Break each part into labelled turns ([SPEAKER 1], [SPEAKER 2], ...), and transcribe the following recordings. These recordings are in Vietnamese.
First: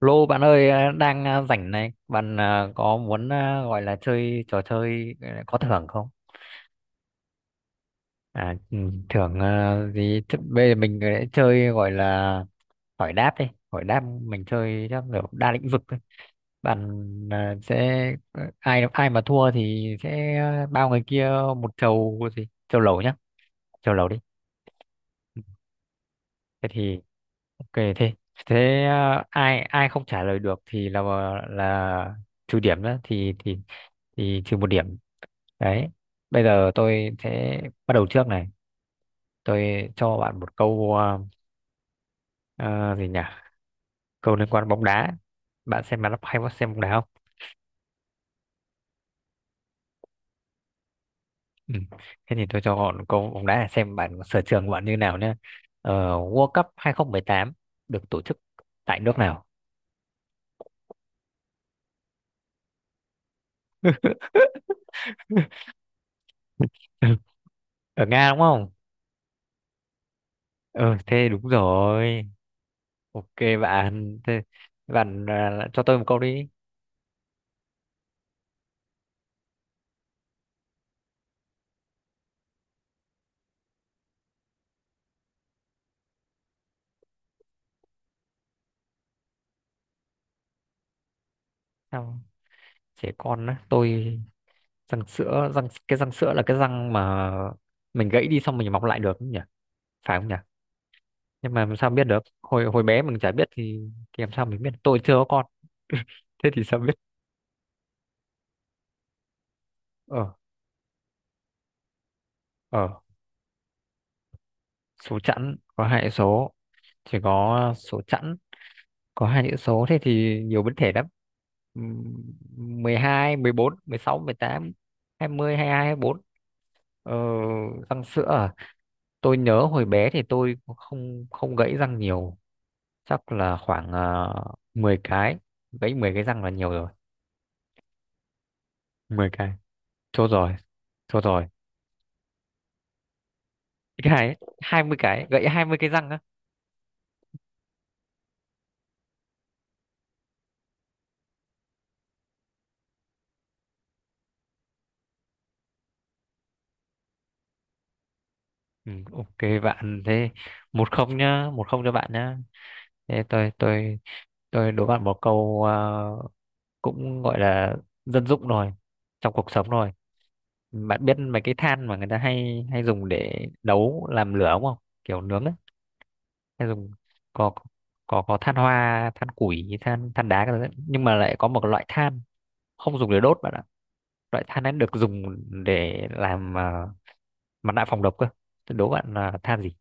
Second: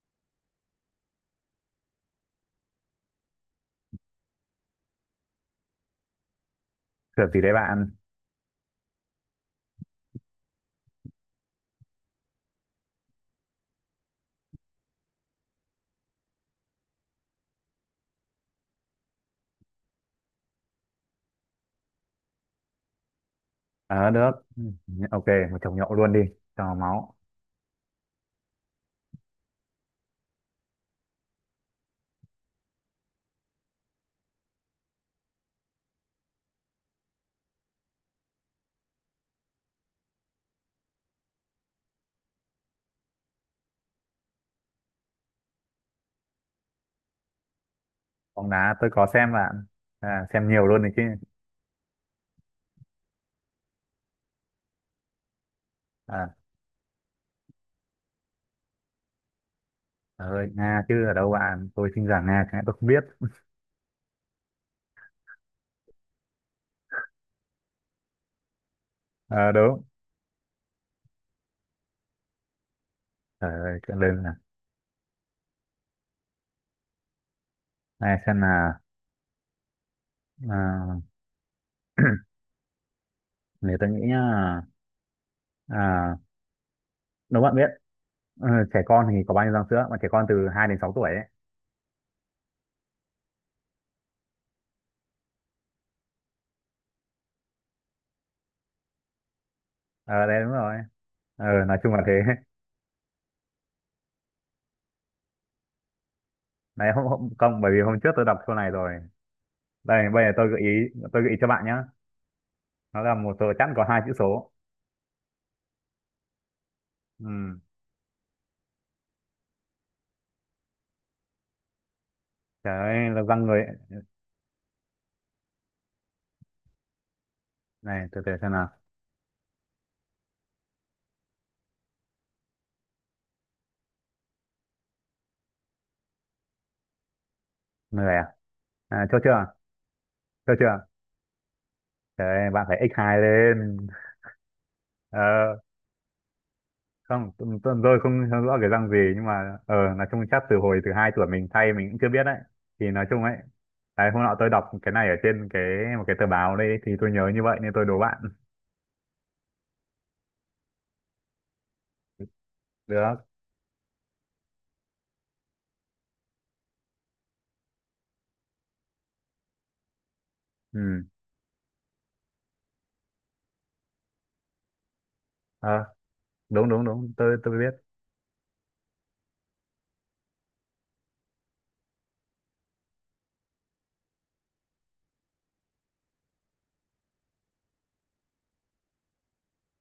[SPEAKER 1] Lô bạn ơi đang rảnh này bạn có muốn gọi là chơi trò chơi có thưởng không?
[SPEAKER 2] Trượt gì đấy bạn?
[SPEAKER 1] À, ừ, thưởng gì? Thế bây giờ mình lại chơi gọi là hỏi đáp đi, hỏi đáp mình chơi chắc kiểu đa lĩnh vực thôi bạn. à, sẽ Ai ai mà thua thì sẽ bao người kia một chầu gì chầu lẩu nhá, chầu lẩu
[SPEAKER 2] Ờ
[SPEAKER 1] đi.
[SPEAKER 2] được. Ừ, ok,
[SPEAKER 1] Ừ,
[SPEAKER 2] một chồng nhậu luôn đi,
[SPEAKER 1] thế
[SPEAKER 2] cho
[SPEAKER 1] thì
[SPEAKER 2] máu.
[SPEAKER 1] kệ thế. Thế ai ai không trả lời được thì là trừ điểm đó, thì trừ một điểm đấy. Bây giờ tôi sẽ bắt đầu trước này, tôi cho bạn một câu ờ, gì nhỉ, câu liên quan bóng đá. Bạn xem bóng đá, hay có xem bóng đá không?
[SPEAKER 2] Bóng đá tôi có xem bạn. À, xem nhiều luôn đấy chứ.
[SPEAKER 1] Ừ. Thế thì tôi cho bạn câu bóng đá để xem bạn sở trường của bạn như nào nhé.
[SPEAKER 2] À,
[SPEAKER 1] World Cup 2018 được tổ chức tại nước nào?
[SPEAKER 2] trời ơi, Nga chứ ở đâu bạn? Tôi sinh ra Nga, cái tôi không biết.
[SPEAKER 1] Ở Nga đúng không?
[SPEAKER 2] Ờ đúng.
[SPEAKER 1] Ừ thế đúng rồi. Ok
[SPEAKER 2] Trời ơi, chuyện
[SPEAKER 1] bạn,
[SPEAKER 2] lên là.
[SPEAKER 1] thế bạn cho tôi một câu đi.
[SPEAKER 2] Này xem là à, nếu tôi nghĩ nhá, à, nếu bạn biết ờ, trẻ con thì có bao nhiêu răng sữa mà trẻ con từ 2 đến 6 tuổi ấy.
[SPEAKER 1] Sao? Trẻ con á, tôi, răng sữa, răng cái răng sữa là cái răng mà mình gãy đi xong mình mọc lại được không nhỉ? Phải
[SPEAKER 2] Ờ
[SPEAKER 1] không nhỉ?
[SPEAKER 2] đấy đúng rồi. Ờ
[SPEAKER 1] Nhưng mà làm
[SPEAKER 2] nói
[SPEAKER 1] sao
[SPEAKER 2] chung là
[SPEAKER 1] biết
[SPEAKER 2] thế.
[SPEAKER 1] được? Hồi hồi bé mình chả biết thì làm sao mình biết? Tôi chưa có con. Thế thì sao
[SPEAKER 2] Đấy
[SPEAKER 1] biết?
[SPEAKER 2] hôm không bởi vì hôm trước tôi đọc câu này rồi. Đây bây giờ
[SPEAKER 1] Ờ,
[SPEAKER 2] tôi gợi ý cho bạn nhá.
[SPEAKER 1] ờ,
[SPEAKER 2] Nó là một tờ chẵn có hai chữ số.
[SPEAKER 1] Số chẵn có hai chữ số, chỉ
[SPEAKER 2] Ừ.
[SPEAKER 1] có số chẵn có hai chữ số thế thì nhiều biến thể lắm. Ừm,
[SPEAKER 2] Trời ơi là
[SPEAKER 1] 12,
[SPEAKER 2] văng người,
[SPEAKER 1] 14, 16, 18, 20, 22, 24. Ờ, răng
[SPEAKER 2] này từ
[SPEAKER 1] sữa
[SPEAKER 2] từ xem
[SPEAKER 1] à?
[SPEAKER 2] nào.
[SPEAKER 1] Tôi nhớ hồi bé thì tôi cũng không không gãy răng nhiều, chắc là khoảng 10 cái, gãy 10 cái răng là nhiều rồi.
[SPEAKER 2] Người à, à chốt
[SPEAKER 1] 10
[SPEAKER 2] chưa,
[SPEAKER 1] cái. Chốt
[SPEAKER 2] chốt
[SPEAKER 1] rồi,
[SPEAKER 2] chưa?
[SPEAKER 1] chốt rồi.
[SPEAKER 2] Trời ơi, bạn phải ích hai lên.
[SPEAKER 1] Cái này 20 cái, gãy
[SPEAKER 2] Ờ
[SPEAKER 1] 20 cái răng á.
[SPEAKER 2] không, tôi không hiểu rõ cái răng gì, nhưng mà nói chung chắc từ hồi từ hai tuổi mình thay mình cũng chưa biết đấy, thì nói chung ấy. Đấy, hôm nọ tôi đọc cái này ở trên một cái tờ báo đây thì tôi nhớ như vậy nên tôi đố bạn.
[SPEAKER 1] Ừ, ok bạn, thế một không nhá, một không cho bạn nhá. Thế
[SPEAKER 2] Được.
[SPEAKER 1] tôi đố bạn một câu cũng gọi là dân dụng rồi, trong cuộc sống rồi.
[SPEAKER 2] Ừ.
[SPEAKER 1] Bạn biết mấy cái than mà người ta hay hay dùng để nấu làm lửa đúng không? Kiểu nướng ấy.
[SPEAKER 2] Ờ
[SPEAKER 1] Hay
[SPEAKER 2] đúng đúng
[SPEAKER 1] dùng,
[SPEAKER 2] đúng tôi
[SPEAKER 1] có
[SPEAKER 2] tôi biết.
[SPEAKER 1] có than hoa, than củi, than đá các thứ, nhưng mà lại có một loại than không dùng để đốt bạn ạ. Loại than ấy được dùng để làm mặt nạ phòng độc cơ. Thế đố bạn là than gì?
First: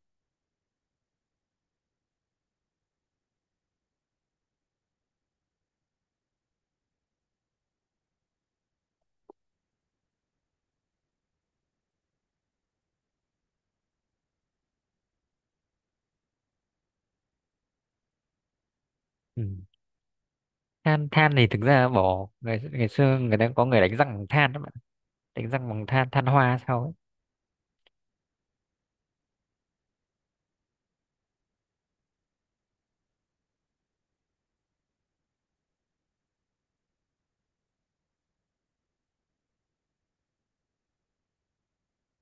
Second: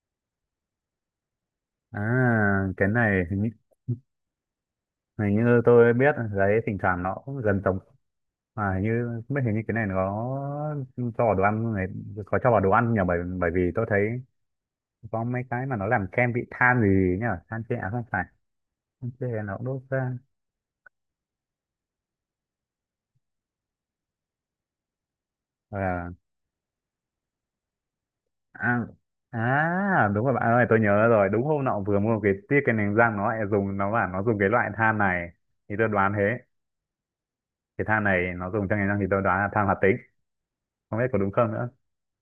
[SPEAKER 2] À cái này hình như tôi biết đấy, thỉnh thoảng nó cũng gần giống. À, như không biết, hình như cái này nó có cho vào đồ ăn này, có cho vào đồ ăn nhỉ, bởi bởi vì tôi thấy có mấy cái mà nó làm kem bị than gì nhỉ, than tre à, không phải, than tre
[SPEAKER 1] Ừ.
[SPEAKER 2] nó cũng đốt ra.
[SPEAKER 1] Than thì thực ra bỏ, ngày ngày xưa người ta có người đánh răng bằng than đó bạn, đánh răng bằng than,
[SPEAKER 2] à,
[SPEAKER 1] than hoa sao ấy.
[SPEAKER 2] à, à đúng rồi bạn ơi, tôi nhớ rồi, đúng hôm nọ vừa mua cái tiết cái nành răng nó lại dùng, nó bảo nó dùng cái loại than này thì tôi đoán thế, cái than này nó dùng cho nành răng thì tôi đoán là than hoạt tính, không biết có đúng không nữa.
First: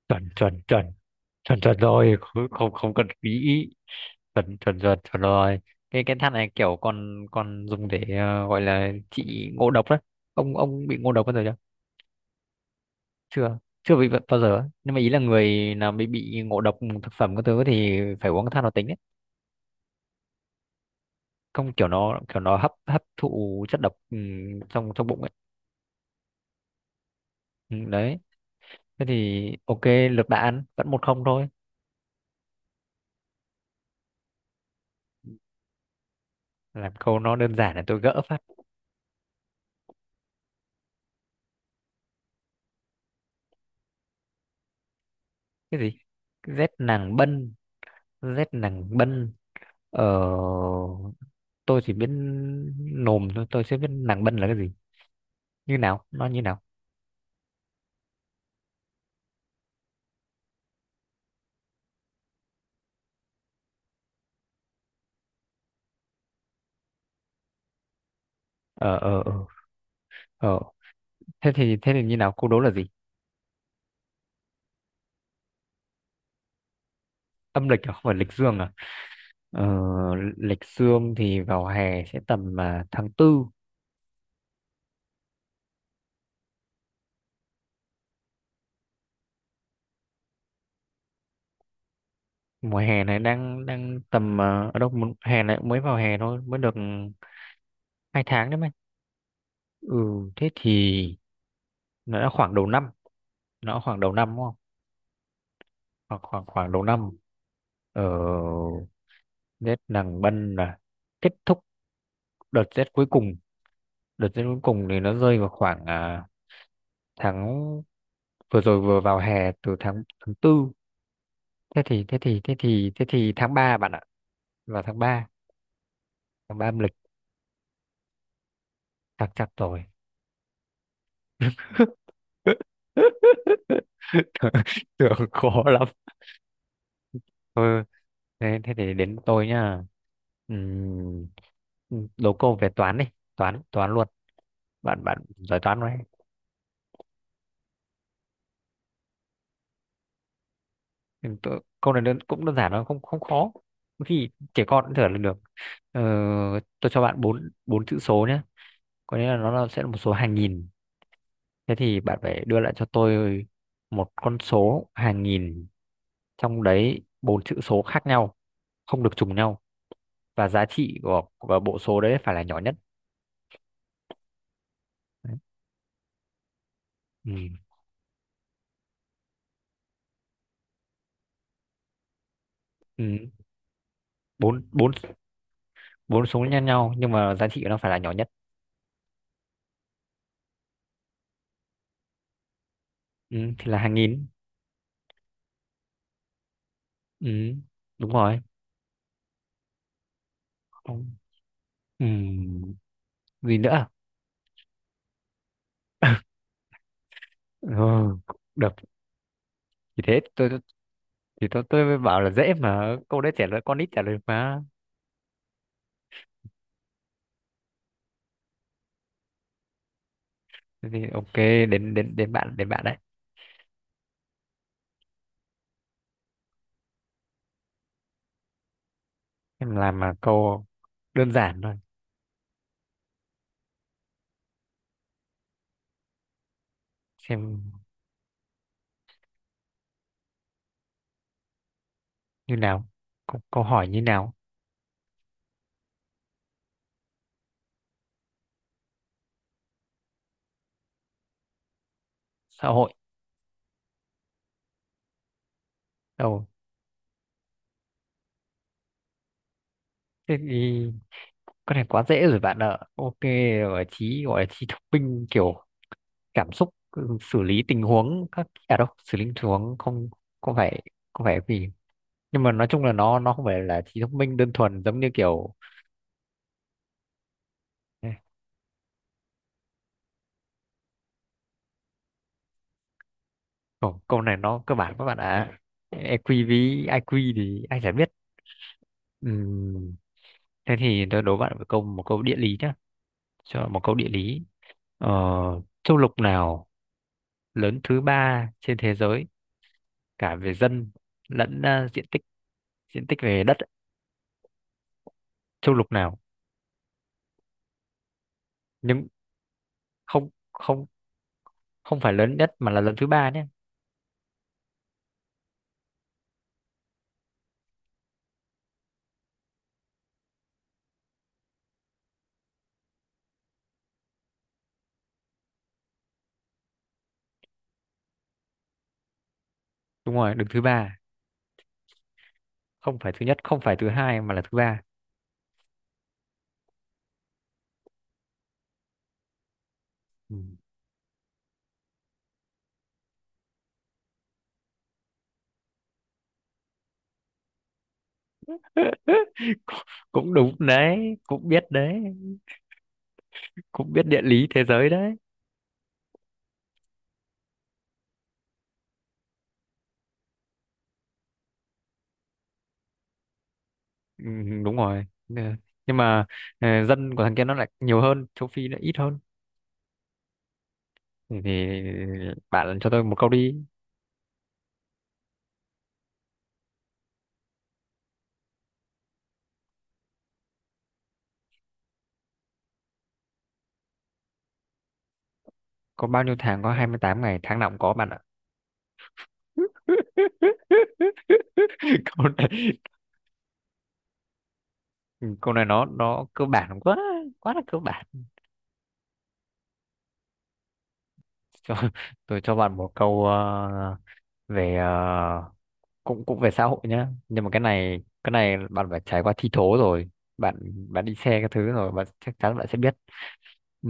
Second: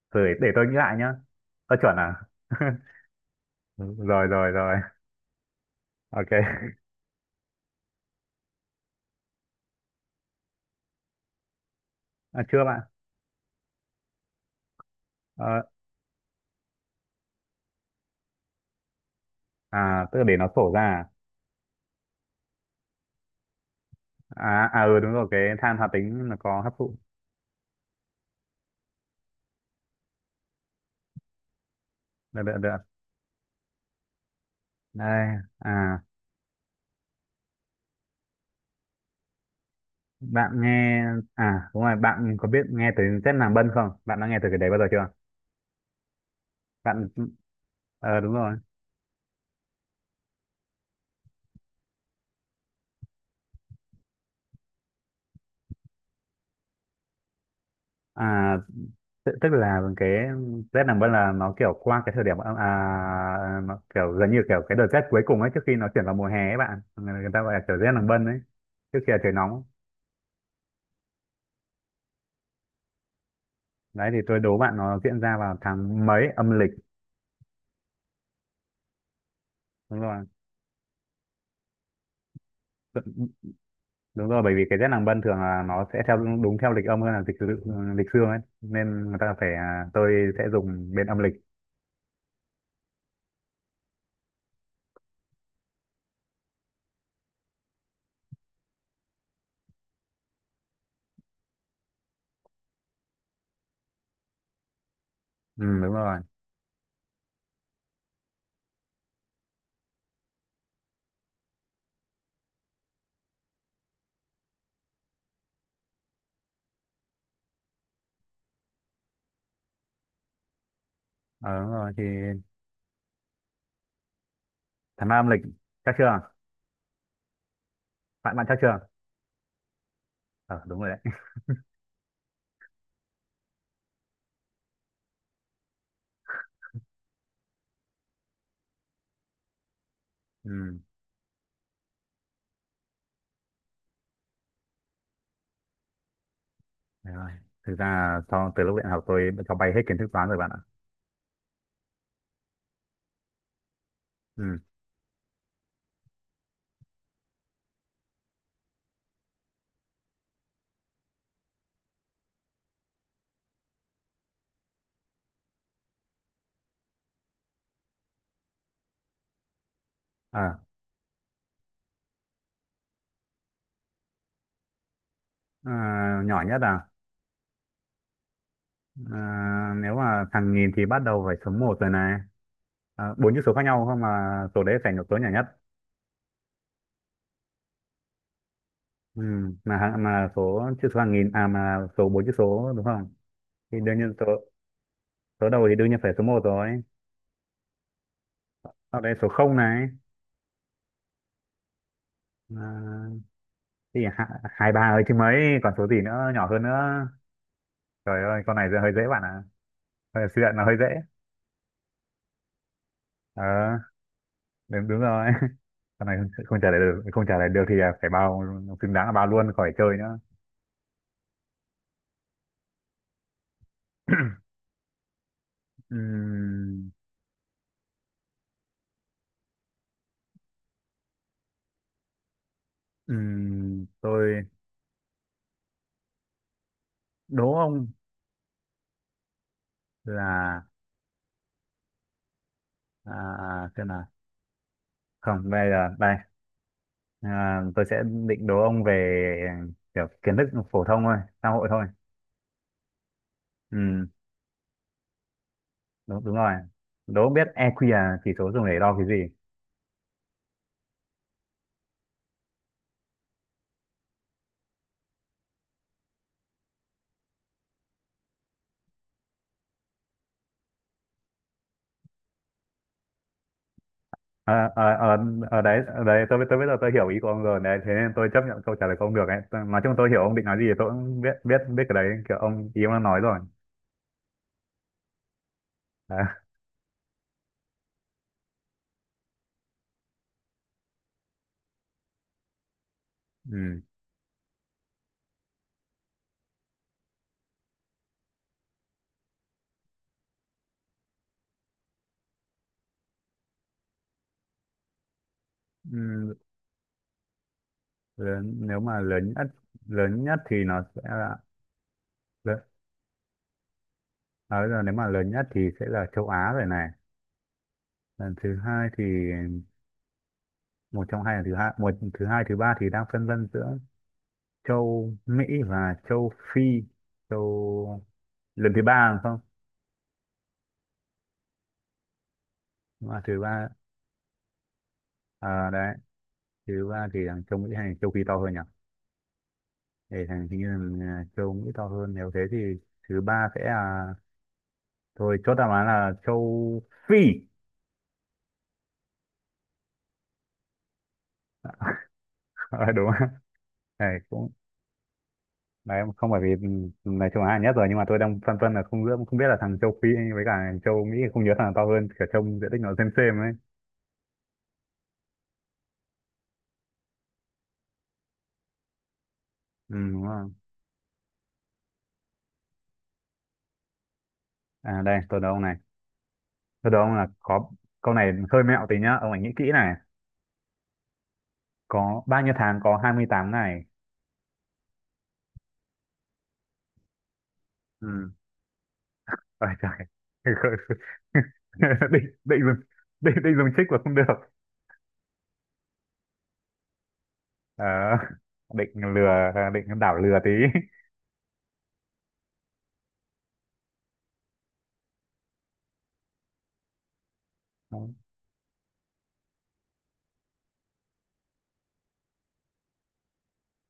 [SPEAKER 1] chuẩn
[SPEAKER 2] Rồi để
[SPEAKER 1] chuẩn
[SPEAKER 2] tôi nghĩ
[SPEAKER 1] chuẩn
[SPEAKER 2] lại nhá.
[SPEAKER 1] chuẩn chuẩn
[SPEAKER 2] Tôi chuẩn à?
[SPEAKER 1] rồi, không không không cần nghĩ,
[SPEAKER 2] Rồi rồi
[SPEAKER 1] chuẩn
[SPEAKER 2] rồi.
[SPEAKER 1] chuẩn chuẩn chuẩn rồi. Cái
[SPEAKER 2] Ok.
[SPEAKER 1] than này kiểu còn còn dùng để gọi là trị ngộ độc đấy. Ông bị ngộ độc bao giờ chưa?
[SPEAKER 2] À, chưa bạn.
[SPEAKER 1] Chưa, chưa bị bao giờ á. Nhưng mà ý là
[SPEAKER 2] Ờ,
[SPEAKER 1] người nào bị ngộ độc thực phẩm các thứ thì phải uống than hoạt tính đấy.
[SPEAKER 2] à tức là để nó sổ ra.
[SPEAKER 1] Không, kiểu nó, kiểu nó hấp hấp thụ chất độc, ừ, trong
[SPEAKER 2] Ừ
[SPEAKER 1] trong
[SPEAKER 2] đúng
[SPEAKER 1] bụng
[SPEAKER 2] rồi,
[SPEAKER 1] ấy.
[SPEAKER 2] cái than hoạt tính nó có hấp thụ.
[SPEAKER 1] Ừ, đấy. Thế thì ok, lược đã ăn vẫn một không thôi.
[SPEAKER 2] Được được được Đây. À,
[SPEAKER 1] Làm câu nó đơn giản là tôi gỡ phát.
[SPEAKER 2] bạn nghe, à đúng rồi, bạn có biết nghe tới chất làm bân không, bạn đã nghe tới cái đấy bao giờ chưa
[SPEAKER 1] Cái gì? Rét
[SPEAKER 2] bạn?
[SPEAKER 1] nàng bân?
[SPEAKER 2] Ờ đúng
[SPEAKER 1] Rét
[SPEAKER 2] rồi.
[SPEAKER 1] nàng bân. Ờ, tôi chỉ biết nồm thôi, tôi chưa biết nàng bân là cái gì. Như nào? Nó như nào?
[SPEAKER 2] À tức tức là cái rét làm bân là nó kiểu qua cái thời điểm nó kiểu gần như kiểu cái đợt rét cuối cùng ấy trước khi nó chuyển vào mùa hè ấy bạn, người người ta gọi là kiểu rét làm bân ấy,
[SPEAKER 1] Ờ,
[SPEAKER 2] trước khi là
[SPEAKER 1] ờ,
[SPEAKER 2] trời
[SPEAKER 1] ờ.
[SPEAKER 2] nóng.
[SPEAKER 1] Ờ. Thế thì như nào? Câu đố là gì?
[SPEAKER 2] Đấy thì tôi đố bạn nó diễn ra vào tháng mấy âm lịch.
[SPEAKER 1] Âm lịch à? Không phải lịch dương à? Ờ,
[SPEAKER 2] Đúng rồi.
[SPEAKER 1] lịch dương thì vào hè sẽ tầm tháng tư.
[SPEAKER 2] Đúng rồi, bởi vì cái Tết nàng Bân thường là nó sẽ theo đúng theo lịch âm hơn là lịch dương ấy, nên người ta phải, tôi sẽ dùng bên âm lịch.
[SPEAKER 1] Mùa hè này đang đang tầm ở đâu? Mùa- Hè này mới vào hè thôi, mới được hai tháng đấy mày. Ừ, thế thì nó đã khoảng đầu năm, nó đã khoảng đầu năm đúng không?
[SPEAKER 2] Ừ, đúng rồi.
[SPEAKER 1] Khoảng khoảng khoảng đầu năm. Ờ, Tết nàng bân là kết thúc đợt rét cuối cùng, đợt rét cuối cùng thì nó rơi vào khoảng tháng, vừa rồi vừa vào hè từ tháng tháng tư.
[SPEAKER 2] Ờ, đúng
[SPEAKER 1] thế
[SPEAKER 2] rồi thì
[SPEAKER 1] thì thế thì thế thì thế thì tháng ba bạn ạ, vào tháng
[SPEAKER 2] tháng năm
[SPEAKER 1] ba.
[SPEAKER 2] âm lịch, chắc chưa?
[SPEAKER 1] Tháng ba âm lịch.
[SPEAKER 2] Bạn bạn chắc chưa?
[SPEAKER 1] Chắc chắn rồi.
[SPEAKER 2] Ờ đúng rồi đấy.
[SPEAKER 1] Tưởng khó lắm. Ừ. Thế, thế thì đến tôi nhá.
[SPEAKER 2] Ừ,
[SPEAKER 1] Đố câu về toán đi, toán toán luôn. Bạn bạn giỏi toán không?
[SPEAKER 2] đúng rồi. Thực ra là sau từ lúc đại học tôi đã cho bay hết kiến thức toán rồi bạn ạ.
[SPEAKER 1] Ừ, tôi, câu này đơn, cũng đơn giản, nó không không khó, thì
[SPEAKER 2] Ừ.
[SPEAKER 1] trẻ con cũng thở là được. Ờ, tôi cho bạn bốn bốn chữ số nhé, có nghĩa là nó là, sẽ là một số hàng nghìn. Thế thì bạn phải đưa lại cho tôi một con số hàng nghìn, trong đấy bốn chữ số khác nhau, không được trùng nhau, và
[SPEAKER 2] à,
[SPEAKER 1] giá trị của bộ số đấy phải là nhỏ nhất. Đấy.
[SPEAKER 2] nhỏ nhất à,
[SPEAKER 1] Ừ.
[SPEAKER 2] à nếu mà thằng nghìn thì bắt đầu phải số một rồi này. À,
[SPEAKER 1] Ừ.
[SPEAKER 2] bốn chữ số khác nhau không mà,
[SPEAKER 1] bốn
[SPEAKER 2] số đấy
[SPEAKER 1] bốn
[SPEAKER 2] phải là số nhỏ nhất.
[SPEAKER 1] bốn số nhân nhau nhưng mà giá trị của nó phải là nhỏ nhất.
[SPEAKER 2] Ừ, mà số chữ số hàng nghìn à, mà số bốn chữ số đúng không?
[SPEAKER 1] Ừ. Thì là
[SPEAKER 2] Thì
[SPEAKER 1] hàng
[SPEAKER 2] đương nhiên
[SPEAKER 1] nghìn.
[SPEAKER 2] số số đầu thì đương nhiên phải số một rồi.
[SPEAKER 1] Ừ. Đúng rồi.
[SPEAKER 2] Sau đấy số không này.
[SPEAKER 1] Không. Ừ.
[SPEAKER 2] À,
[SPEAKER 1] Gì nữa?
[SPEAKER 2] thì hai hai ba ấy chứ mấy, còn số gì nữa nhỏ hơn nữa.
[SPEAKER 1] Ừ,
[SPEAKER 2] Trời ơi con này
[SPEAKER 1] được.
[SPEAKER 2] giờ hơi dễ bạn ạ.
[SPEAKER 1] Thì thế
[SPEAKER 2] À, suy luận
[SPEAKER 1] tôi-
[SPEAKER 2] là hơi dễ.
[SPEAKER 1] thì tôi mới bảo là dễ mà, câu đấy trả lời con
[SPEAKER 2] Ờ
[SPEAKER 1] nít trả lời mà.
[SPEAKER 2] đúng rồi. Con này không trả lời được, không trả lời được thì là phải bao, xứng đáng là bao luôn khỏi chơi nữa.
[SPEAKER 1] Thế thì ok, đến đến đến bạn đấy.
[SPEAKER 2] Ừm,
[SPEAKER 1] Em làm mà câu đơn giản thôi.
[SPEAKER 2] tôi đố
[SPEAKER 1] Xem
[SPEAKER 2] ông là
[SPEAKER 1] như nào, câu, câu
[SPEAKER 2] à,
[SPEAKER 1] hỏi
[SPEAKER 2] xem
[SPEAKER 1] như
[SPEAKER 2] nào,
[SPEAKER 1] nào?
[SPEAKER 2] không bây giờ đây, à, tôi sẽ định đố ông về kiểu kiến thức phổ thông thôi, xã hội thôi.
[SPEAKER 1] Xã hội.
[SPEAKER 2] Ừ. Đúng
[SPEAKER 1] Đâu?
[SPEAKER 2] rồi. Đố không biết EQ là chỉ số dùng để đo cái gì?
[SPEAKER 1] Thế thì con này quá dễ rồi bạn ạ, ok. Gọi là trí, gọi là trí thông minh kiểu cảm xúc, ừ, xử lý tình huống các à đâu, xử lý tình huống không? Không phải, không phải vì, nhưng mà nói chung là nó không phải là trí thông minh đơn
[SPEAKER 2] à,
[SPEAKER 1] thuần
[SPEAKER 2] à,
[SPEAKER 1] giống như
[SPEAKER 2] à,
[SPEAKER 1] kiểu.
[SPEAKER 2] đấy, đấy tôi, bây giờ tôi hiểu ý của ông rồi đấy, thế nên tôi chấp nhận câu trả lời của ông được ấy. Tôi- nói chung tôi hiểu ông định nói gì, thì tôi cũng biết biết biết cái đấy, kiểu ông ý ông đang nói rồi.
[SPEAKER 1] Câu, câu này nó cơ bản các bạn ạ.
[SPEAKER 2] À,
[SPEAKER 1] EQ với IQ thì anh sẽ biết. Ừm, Thế thì tôi đố bạn một câu, một câu địa lý nhá. Cho một
[SPEAKER 2] ừ,
[SPEAKER 1] câu địa lý. Ờ, châu lục nào lớn thứ ba trên thế giới, cả về dân lẫn diện tích, diện tích về đất ấy. Châu lục nào?
[SPEAKER 2] ừ, lớn, nếu mà
[SPEAKER 1] Nhưng
[SPEAKER 2] lớn nhất, lớn
[SPEAKER 1] không,
[SPEAKER 2] nhất thì nó
[SPEAKER 1] không,
[SPEAKER 2] sẽ là,
[SPEAKER 1] không phải lớn nhất
[SPEAKER 2] lớn,
[SPEAKER 1] mà là lớn thứ ba nhé.
[SPEAKER 2] à, bây giờ nếu mà lớn nhất thì sẽ là châu Á rồi này. Lần thứ hai thì, một trong hai là thứ hai, thứ hai thứ ba thì đang phân vân giữa châu Mỹ và châu Phi, châu, lần thứ ba rồi không,
[SPEAKER 1] Đúng rồi, đứng thứ ba, không phải
[SPEAKER 2] mà
[SPEAKER 1] thứ nhất,
[SPEAKER 2] thứ
[SPEAKER 1] không
[SPEAKER 2] ba.
[SPEAKER 1] phải thứ hai mà là thứ ba.
[SPEAKER 2] À, đấy, thứ ba thì thằng châu Mỹ hay thằng châu Phi to hơn nhỉ, để thằng
[SPEAKER 1] Ừm.
[SPEAKER 2] hình như là châu Mỹ to hơn, nếu thế thì thứ ba sẽ là, thôi chốt đáp án là châu Phi.
[SPEAKER 1] Cũng, cũng đúng đấy,
[SPEAKER 2] Ờ, đúng không?
[SPEAKER 1] cũng biết
[SPEAKER 2] Này
[SPEAKER 1] địa lý
[SPEAKER 2] cũng,
[SPEAKER 1] thế giới đấy.
[SPEAKER 2] đấy không phải vì, ừ, này châu Á là nhất rồi nhưng mà tôi đang phân vân là không biết là thằng châu Phi với cả thằng châu Mỹ, không nhớ thằng nào to hơn cả, trông diện tích nó xem ấy.
[SPEAKER 1] Ừ, đúng rồi. Ừ. Nhưng mà ờ, dân của thằng kia nó lại nhiều hơn, châu Phi nó ít hơn.
[SPEAKER 2] Ừ, đúng không?
[SPEAKER 1] Thì bạn cho tôi một câu đi.
[SPEAKER 2] À đây tôi đố ông này, tôi đố ông là có, câu này hơi mẹo tí nhá, ông hãy nghĩ kỹ này, có bao nhiêu tháng có 28 ngày?
[SPEAKER 1] Có bao nhiêu tháng có 28 ngày? Tháng nào cũng có bạn ạ.
[SPEAKER 2] Ừ. Ôi trời. định
[SPEAKER 1] Câu
[SPEAKER 2] định
[SPEAKER 1] này,
[SPEAKER 2] dùng, định định dùng trích mà không được.
[SPEAKER 1] câu này nó cơ bản quá, quá là cơ
[SPEAKER 2] Ờ,
[SPEAKER 1] bản.
[SPEAKER 2] định lừa, định đảo lừa tí.
[SPEAKER 1] Cho, tôi cho bạn một câu về cũng cũng về xã hội nhá, nhưng mà cái này cái này bạn phải trải qua thi thố rồi. Bạn bạn đi xe cái thứ rồi bạn chắc chắn bạn sẽ biết. Ừ.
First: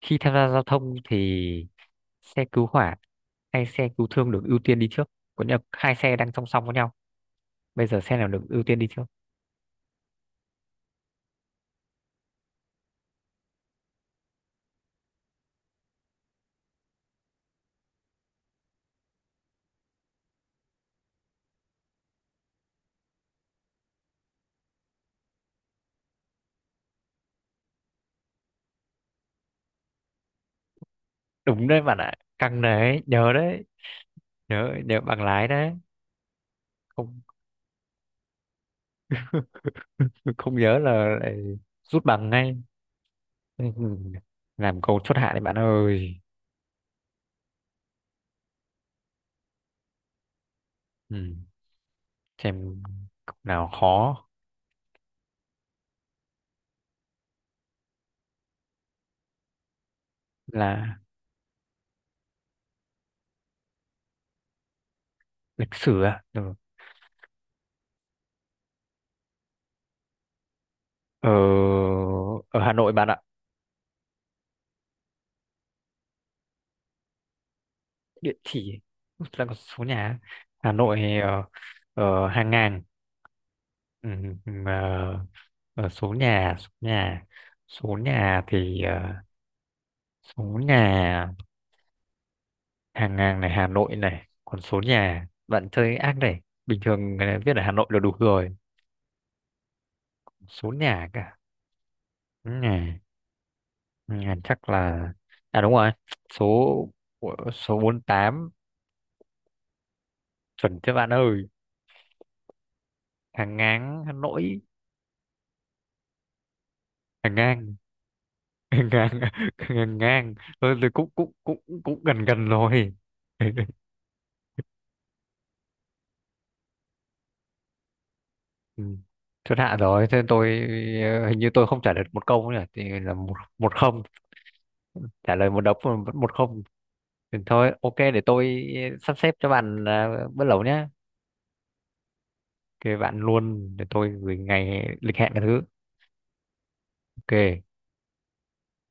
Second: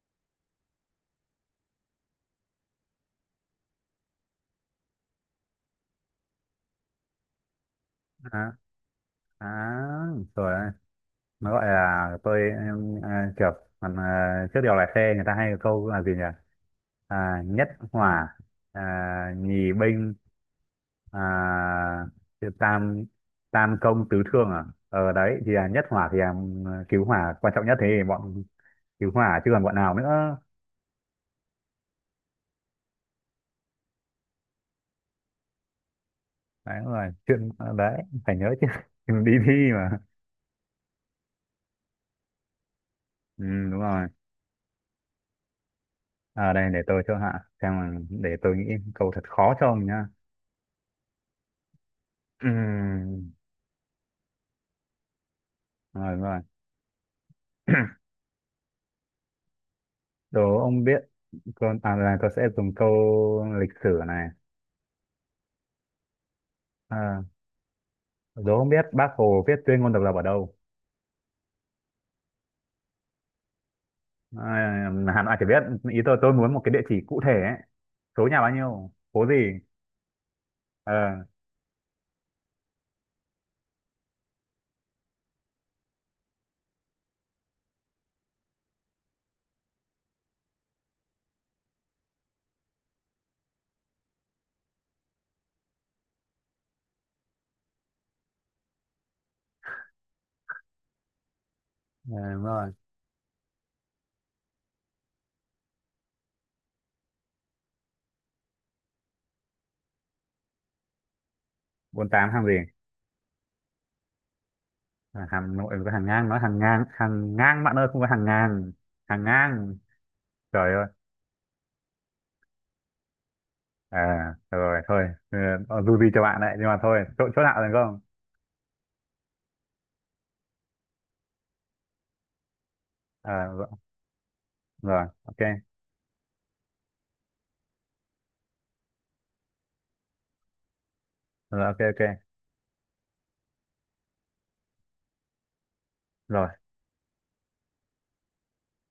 [SPEAKER 1] Khi tham gia giao thông thì xe cứu hỏa hay xe cứu thương được ưu tiên đi trước? Có nghĩa là hai xe đang song song với nhau, bây giờ xe nào được
[SPEAKER 2] À,
[SPEAKER 1] ưu tiên đi trước?
[SPEAKER 2] à, rồi, nó gọi là tôi em, à, kiểu, còn à, trước điều lái xe người ta hay có câu là gì nhỉ, à, nhất hỏa, à, nhì binh, à, tam, tam công tứ thương à, ở đấy thì là nhất hỏa thì là, ừ, cứu hỏa quan trọng nhất, thế thì bọn cứu hỏa chứ còn bọn nào nữa.
[SPEAKER 1] Đúng đấy bạn ạ. Căng đấy, nhớ nhớ bằng lái đấy.
[SPEAKER 2] Đấy đúng rồi
[SPEAKER 1] Không
[SPEAKER 2] chuyện, à, đấy phải nhớ chứ. Đừng đi thi mà.
[SPEAKER 1] không nhớ là lại rút bằng ngay.
[SPEAKER 2] Ừ,
[SPEAKER 1] Ừ,
[SPEAKER 2] đúng rồi.
[SPEAKER 1] làm câu chốt hạ đấy bạn ơi.
[SPEAKER 2] À, đây để tôi cho hạ, xem là để tôi nghĩ câu thật khó cho ông nhá.
[SPEAKER 1] Ừ. Xem
[SPEAKER 2] Ừ,
[SPEAKER 1] câu nào khó.
[SPEAKER 2] đúng rồi. Đố ông
[SPEAKER 1] Là
[SPEAKER 2] biết, con à là tôi sẽ dùng câu lịch sử này,
[SPEAKER 1] lịch sử à? Ừ.
[SPEAKER 2] à, đố ông biết Bác Hồ viết tuyên ngôn độc lập ở đâu?
[SPEAKER 1] Ở, ở Hà Nội bạn ạ.
[SPEAKER 2] À, Hà Nội chỉ biết, ý tôi muốn một cái địa chỉ cụ thể ấy, số
[SPEAKER 1] Địa
[SPEAKER 2] nhà bao
[SPEAKER 1] chỉ
[SPEAKER 2] nhiêu, phố
[SPEAKER 1] là có
[SPEAKER 2] gì.
[SPEAKER 1] số nhà, Hà
[SPEAKER 2] Ờ
[SPEAKER 1] Nội
[SPEAKER 2] à,
[SPEAKER 1] hàng ngàn, ừ, ừ, ờ, ờ, số nhà số nhà số nhà thì số nhà, hàng ngàn này, Hà Nội này, còn số nhà bạn chơi ác này. Bình thường viết ở Hà Nội là đủ rồi, số nhà cả
[SPEAKER 2] đúng rồi.
[SPEAKER 1] nhà, nhà chắc là, à đúng rồi, số, số bốn tám, chuẩn chứ bạn ơi?
[SPEAKER 2] 48 hàng gì?
[SPEAKER 1] Hàng ngang Hà Nội.
[SPEAKER 2] À, Hà Nội có hàng ngang, nói hàng ngang,
[SPEAKER 1] Hàng
[SPEAKER 2] hàng ngang
[SPEAKER 1] ngang
[SPEAKER 2] bạn ơi, không có hàng ngàn.
[SPEAKER 1] ngang,
[SPEAKER 2] Hàng
[SPEAKER 1] ngang
[SPEAKER 2] ngang.
[SPEAKER 1] ngang ngang.
[SPEAKER 2] Trời
[SPEAKER 1] Thôi
[SPEAKER 2] ơi.
[SPEAKER 1] thì cũng cũng cũng cũng gần gần rồi.
[SPEAKER 2] À rồi thôi, ừ, dù gì cho bạn đấy, nhưng mà thôi chỗ chỗ nào được không?
[SPEAKER 1] Ừ, chốt hạ rồi thế tôi hình như tôi không trả lời một câu nữa nhỉ? Thì là một,
[SPEAKER 2] À, rồi,
[SPEAKER 1] một không,
[SPEAKER 2] rồi
[SPEAKER 1] trả
[SPEAKER 2] ok,
[SPEAKER 1] lời một đống mà vẫn một không. Thì thôi ok, để tôi sắp xếp cho bạn bữa lẩu nhé.
[SPEAKER 2] rồi ok ok
[SPEAKER 1] Thì bạn luôn, để tôi gửi ngày lịch hẹn cái thứ.
[SPEAKER 2] rồi.
[SPEAKER 1] Ok